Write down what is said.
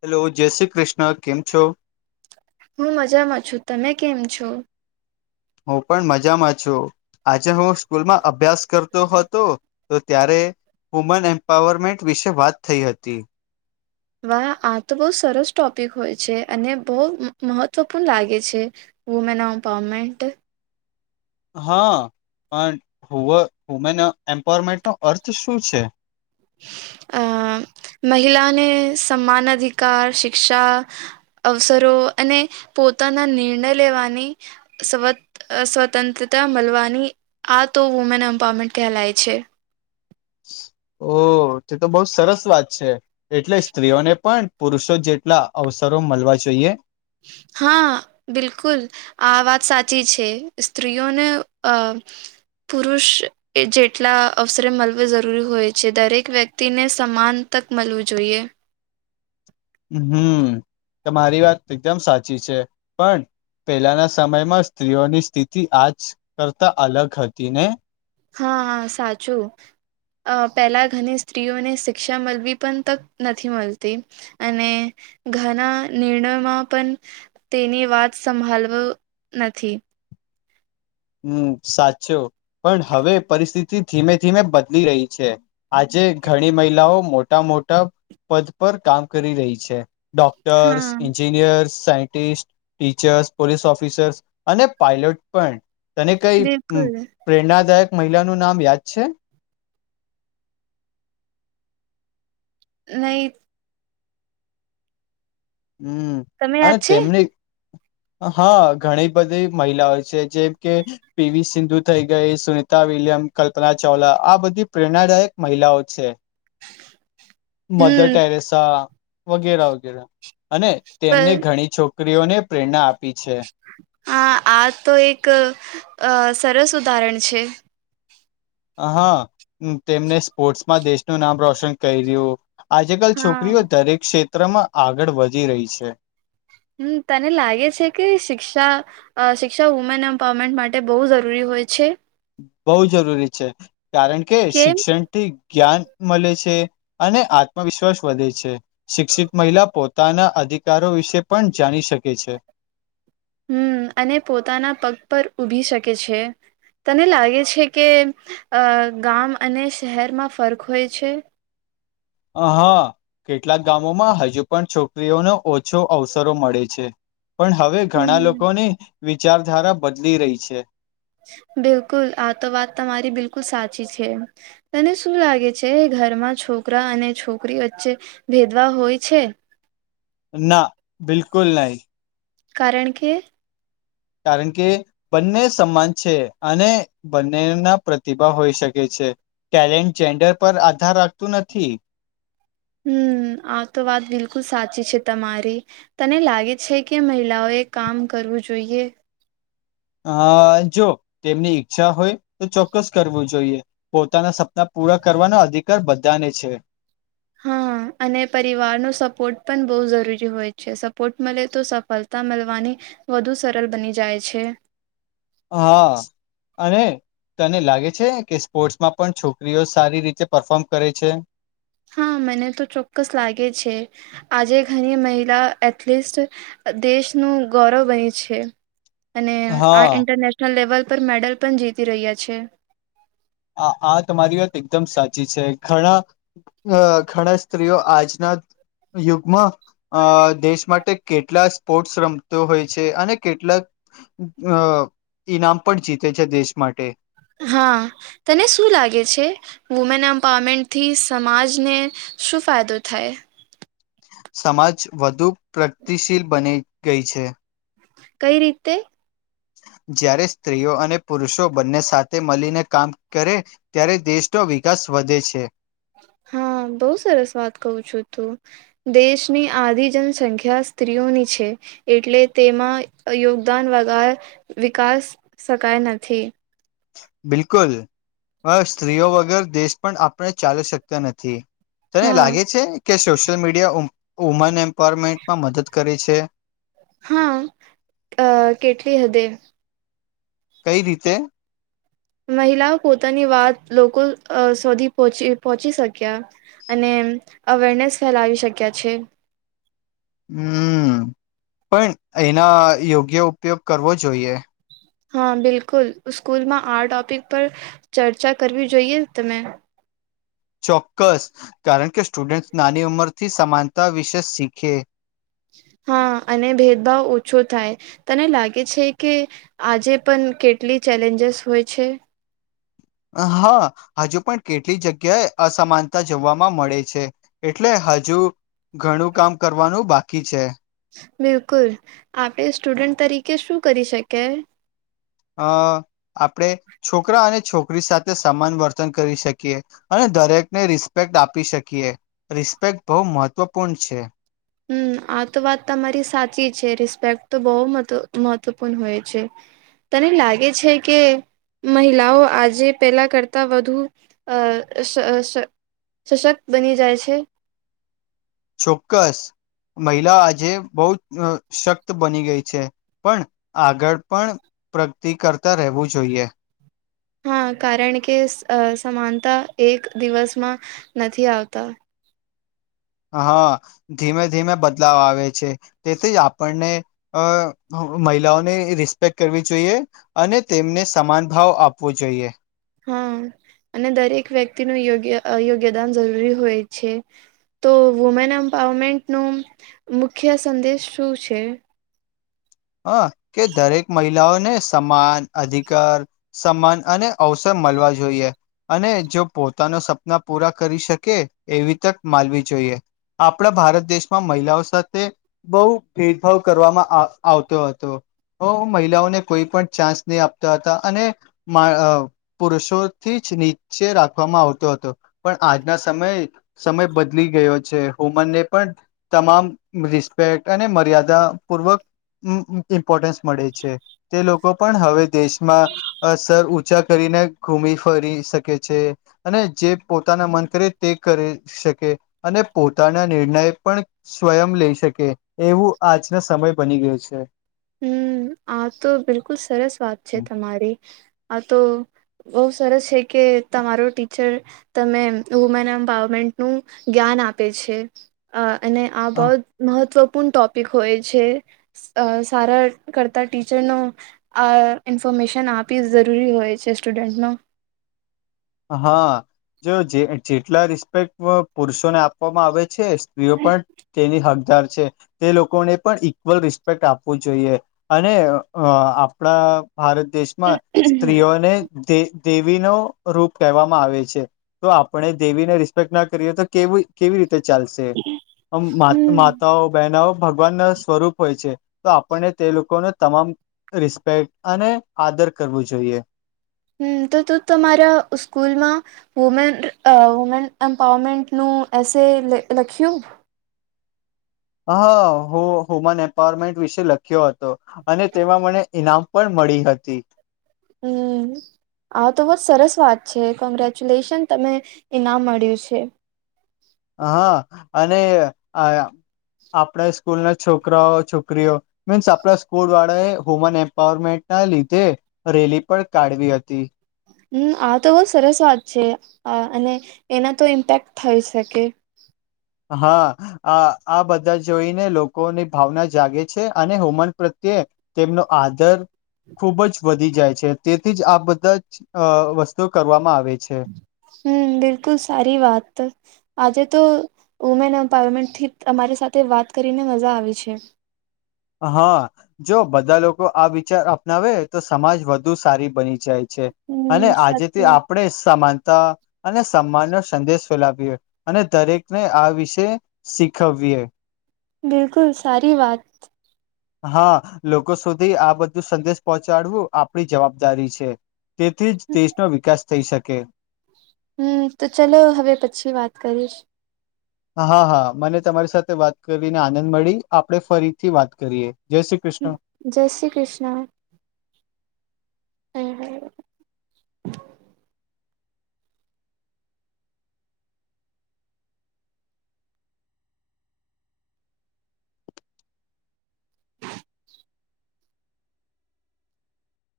Hello જય શ્રી કૃષ્ણ કેમ છો. હું મજામાં છું તમે કેમ છો. હું પણ મજામાં છું આજે હું સ્કૂલમાં અભ્યાસ કરતો હતો. તો ત્યારે વુમન એમ્પાવરમેન્ટ વિશે વાત થઈ હતી. વાહ આ તો બહુ સરસ ટોપિક હોય છે અને બહ મહત્વપૂર્ણ લાગે છે. હુંમેન ઓપામેન્ટ. હા પણ વુમેન એમ્પાવરમેન્ટ નો અર્થ શું છે. અ મહિલાને સમાન અધિકાર શિક્ષા. અવસરો અને પોતાના નિર્ણય લેવાની. સ્વત સ્વતંત્રતા મળવાની આ તો વુમેન એમ્પાવરમેન્ટ કહેલાય છે. ઓ તે તો બઉ સરસ વાત છે એટલે સ્ત્રીઓને પણ. પુરુષો જેટલા અવસરો મળવા જોઈએ. હા બિલકુલ. આ વાત સાચી છે સ્ત્રીઓને અ પુરુષ. એ જેટલા અવસરે મળવ જરૂરી હોય છે દરેક વ્યક્તિને સમાન તક મળવું જોઈએ. હમ તમા મારી વાત એકદમ સાચી છે પણ. પેલાના સમયમાં સ્ત્રીઓની સ્થિતિ આજ કરતા અલગ હતી ને. હા સાચું. અ પહેલા ઘણી સ્ત્રીઓને શિક્ષા મળવી પણ તક નથી મળતી. અને ઘના નિર્ણયોમાં પણ. તેની વાત સંભળવ નથી. હમ સાચો પણ હવે પરિસ્થિતિ ધીમે ધીમે બદલી રહી છે. આજે ઘણી મહિલાઓ મોટા મોટા પદ પર કામ કરી રહી છે. ડોક્ટર્સ હા ઈન્જી. Engineer scientist teachers police officers અને પાયલોટ પણ. તને કઈ બિલકુલ પ્રેરણાદાયક મહિલાનું નામ યાદ છે. નહી. હમ તમે યાદ અને છે તેમને. હા ઘણી બધી મહિલાઓ છે જેમ કે. પીવી સિંધુ થઇ ગઈ સુનિતા વિલિયમ કલ્પના ચાવલા આ બધી પ્રેરણાદાયક મહિલાઓ છે, મધર હમ ટેરેસા વગેરા વગેરે અને તેમને પણ ઘણી છોકરી ક્રીઓને પ્રેરણા આપી છે, હા, આ તો એક સરસ ઉદાહરણ છે, હા, તેમને સ્પોર્ટ્સમાં દેશનું નામ રોશન કર્યું, આજે કલ હા છોકરીઓ દરેક ક્ષેત્રમાં આગળ વધી રહી છે, હમ્મ તને લાગે છે કે શિક્ષા અ શિક્ષા વુમેન એમ્પાવરમેન્ટ માટે બહુ જરૂરી હોય છે, બહુ જરૂરી છે, કારણ કે શિક્ષણ થી જ્ઞાન મળે છે, અને આત્મવિશ્વાસ વધે છે, શિક્ષિત મહિલા પોતે પોતાના અધિકારો વિશે પણ જાણી શકે છે, હમ્મ અને પોતાના પગ પર ઊભી શકે છે, તને લાગે છે કે ગામ અને શહેરમાં ફર્ક હોય છે. હા, કેટલાક ગામોમાં હજુ પણ છોકરીઓનો ઓછો અવસરો મળે છે. પણ હવે ઘણા હમ લોકોની વિચારધારા બદલી રહી છે, બિલકુલ આ તો વાત તમારી બિલકુલ સાચી છે, તને શું લાગે છે, ઘરમાં છોકરા અને છોકરી વચ્ચે ભેદભાવ હોય છે. ના બિલકુલ નહીં કારણ કે કારણ કે બંને સમાન છે, અને બંનેના પ્રતિભા હોઈ શકે છે, ટેલેન્ટ જેન્ડર પર આધાર રાખતું નથી હમ્મ આ તો વાત બિલકુલ સાચી છે, તમારી તને લાગે છે, કે મહિલાઓએ કામ કરવું જોઈએ આ જો તેમની ઈચ્છા હોય તો ચોક્કસ કરવું જોઈએ, પોતાના સપના પૂરા કરવાનો અધિકાર બધાને છે, હા અને પરિવાર ન સપોર્ટ પણ બહુ જરૂરી હોય છે, સપોર્ટ મળે તો સફળતા મળવાની વધુ સરળ બની જાય છે, હા અને તને લાગે છે કે સ્પોર્ટ્સમાં પણ છોકરીઓ સારી રીતે પરફોર્મ કરે છે. હા, મને તો ચોક્કસ લાગે છે આજે ઘણી મહિલા એથલીટ દેશનું ગૌરવ બની છે, અને આ હા ઇન્ટરનેશનલ લેવલ પર મેડલ પણ જીતી રહ્યા છે, આ તમારી વાત એકદમ સાચી છે, ઘણા અ ઘણા સ્ત્રીઓ આજના યુગમાં અ દેશ માટે કેટલા સ્પોર્ટ્સ રમતો હોય છે, અને કેટલાક અ ઈનામ પણ જીતે છે, દેશ માટે હા, તને શું લાગે છે વુમેન એમ્પાવરમેન્ટથી સમાજને શું ફાયદો થાય સમાજ વધુ પ્રગતિશીલ બની ગઈ છે, કઈ રીતે? જ્યારે સ્ત્રીઓ અને પુરુષો બંને સાથે મળીને કામ કરે ત્યારે દેશનો વિકાસ વધે છે. હા, બઉ સરસ વાત કું છું તું દેશની આધી જનસંખ્યા સ્ત્રીઓની છે, એટલે તેમાં યોગદાન વગર વિકાસ શકાય નથી, બિલકુલ હ સ્ત્રીઓ વગર દેશ પણ આપણે ચાલી શકતા નથી, તને હા લાગે છે કે સોશિયલ મીડિયા વુમન એમ પર મિનિટમાં મદદ કરી છે, હા અ કેટલી હદે કઈ રીતે મહિલાઓ પોતાની વાત લોકો સુધી પહચી પહોંચી શક્યા અને અવેરનેસ ફેલાવી શક્યા છે હમ પણ એના યોગ્ય ઉપયોગ કરવો જોઈએ હા બિલકુલ સ્કૂલમાં આ ટોપિક પર ચર્ચા કરવી જોઈએ તમે ચોક્કસ કારણ કે સ્ટુડન્ટ નાની ઉંમર થી સમાનતા વિશે શીખે હા અને ભેદભાવ ઓછો થાય તને લાગે છે કે આજે પણ કેટલી ચેલેન્જેસ હોય છે હા હજુ પણ કેટલી જગ્યાએ અસમાનતા જવાવામાં મળે છે એટલે હજુ ઘણું કામ કરવાનું બાકી છે. બિલકુલ આપડે સ્ટુડન્ટ તરીકે શું કરી શકે અ આપણે છોકરા અને છોકરી સાથે સમાન વર્તન કરી શકીએ અને દરેકને રિસ્પેક્ટ આપી શકીએ રિસ્પેક્ટ બહુ મહત્વપૂર્ણ છે. હમ આ તો વાત તમારી સાચી છે રિસ્પેક્ટ તો બહુ મહત્વપૂર્ણ હોય છે. તને લાગે છે કે મહિલાઓ આજે પેલા કરતા વધુ અ શ સશક્ત બની જાય છે. ચોક્કસ મહિલા આજે બહ શક્ત બની ગઈ છે પણ આગળ પણ પ્રગતિ કરતા રહેવું જોઈએ હા કારણ કે સમાનતા એક દિવસમાં નથી આવતા હા ધીમે ધીમે બદલાવ આવે છે તેથી જ આપણને અ મહિલાઓની રિસ્પેક્ટ કરવી જોઈએ અને તેમને સમાન ભાવ આપવો જોઈએ. હા અને દરેક વ્યક્તિનું યોગ્ય યોગ્યદાન જરૂરી હોય છે. તો વુમેન એમ્પાવરમેન્ટ ન મુખ્ય સંદેશ શું છે હ કે દરેક મહિલાઓને સમાન અધિકાર સમાન અને અવસર મળવા જોઈએ અને જો પોતાનો સપના પૂરા કરી શકે એવી તક માલવી જોઈએ આપણા ભારત દેશમાં મહિલાઓ સાથે બહુ ભેદભાવ કરવામાં આ આવતો હતો મહિલાઓને કોઈ પણ ચાન્સ નહી આપતા હતા અને- મા પુરુષોથી જ નીચે રાખવામાં આવતો હતો પણ આજના સમયે સમય બદલી ગયો છે હોમન ને પણ તમામ રિસ્પેક્ટ અને મર્યાદાપૂર્વક ઇમ્પોર્ટન્સ મળે છે તે લોકો પણ હવે દેશમાં અ સર ઊંચા કરીને ઘુમ ફરી શકે છે. અને જે પોતાના મન કરે તે કરી શકે અને પોતાના નિર્ણય પણ. સ્વયં લઈ શકે એવું આજનો સમય બની ગયો છે. હમ આ તો બિલકુલ સરસ વાત છે તમારી આ તો બહુ સરસ છે કે તમારો ટીચર. તમે વુમેન એમ્પાવરમેન્ટનુંું જ્ઞાન આપે છે અને આ બહત મહત્વપૂર્ણ ટોપિક હોય છે સારા કરતા ટીચરનો. આ ઇન્ફોર્મેશન આપી જરૂરી હોય છે સ્ટુડન્ટનો હા. જો જે જેટલા રિસ્પેક્ટ પુરુષો તેની હકદાર છે તે લોકોને પણ ઈક્વલ રિસ્પેક્ટ આપવું જોઈએ. અને અ આપણા ભારત દેશ માં સ્ત્રીઓનેે દેવીનો રૂપ કહેવામાં આવે છે, તો આપણે દેવીને રિસ્પેક્ટ ના કરીએ તો કેવી કેવી રીતે ચાલશે હમ માતાઓ બહેનો ભગવાનના સ્વરૂપ હોય છે, તો આપણને તે લોકોને તમામ રિસ્પેક્ટ અને આદર કરવું જોઈએ. હમ તો ત તમારા સ્કૂલમાં વુમેન વુમેન એમ્પાવરમેન્ટ નું એસે લખ્યું? હા વુમન એમ્પાવરમેન્ટ વિશે લખ્યો હતો. અને તેમાં મને ઈનામ પણ મળી હતી. હમ. હા તો બહ સરસ વાત છે કોંગ્રેચ્યુલેશન તને, ઈનામ મળ્યું છે. હા, અને આપણા સ્કૂલ ના છોકરાઓ છોકરીઓ મીન્સ આપલા સ્કોડ વાળો વુમન એમ્પાવરમેન્ટ ના લીધે. રેલી પણ કાઢવી હતી. હમ આ તો બહુ સરસ વાત છે, આ અને એના તો ઇમ્પેક્ટ થઈ શકે. હા. આ આ બધા જોઈને લોકોની ભાવના જાગે છે અને હોમન પ્રત્યે તેમનો આદર ખુબ જ વધી જાય છે તેથી જ આ બધા જ વસ્તુઓ કરવામાં આવે છે. હમ બિલકુલ સારી વાત. આજે તો વુમેન એમ્પાવરમેન્ટ થી અમારી સાથે વાત કરીને મજા આવી છે. હા, જો બધા લોકો આ વિચાર અપનાવે તો સમાજ વધુ સારી બની જાય. છે, હમ અને આજે તે સાચી આપણે સમાનતા અને સન્માનનો સંદેશ ફેલાવીવી અને દરેકને આ વિષ શીખવવીએ. બિલકુલ સારી વાત. હા, લોકો સુધી આ બધું સંદેશ પહોંચાડવું આપણી જવાબદારી છે. તેથી જ દેશનો વિકાસ થઈ શકે. હમ તો ચલો હવે પછી વાત કરીશ. હા હા મને તમારી સાથે વાત કરીને આનંદ મળી, આપણે ફરીથી વાત કરીએ. જય શ્રી કૃષ્ણ. જય શ્રી કૃષ્ણ. હમ.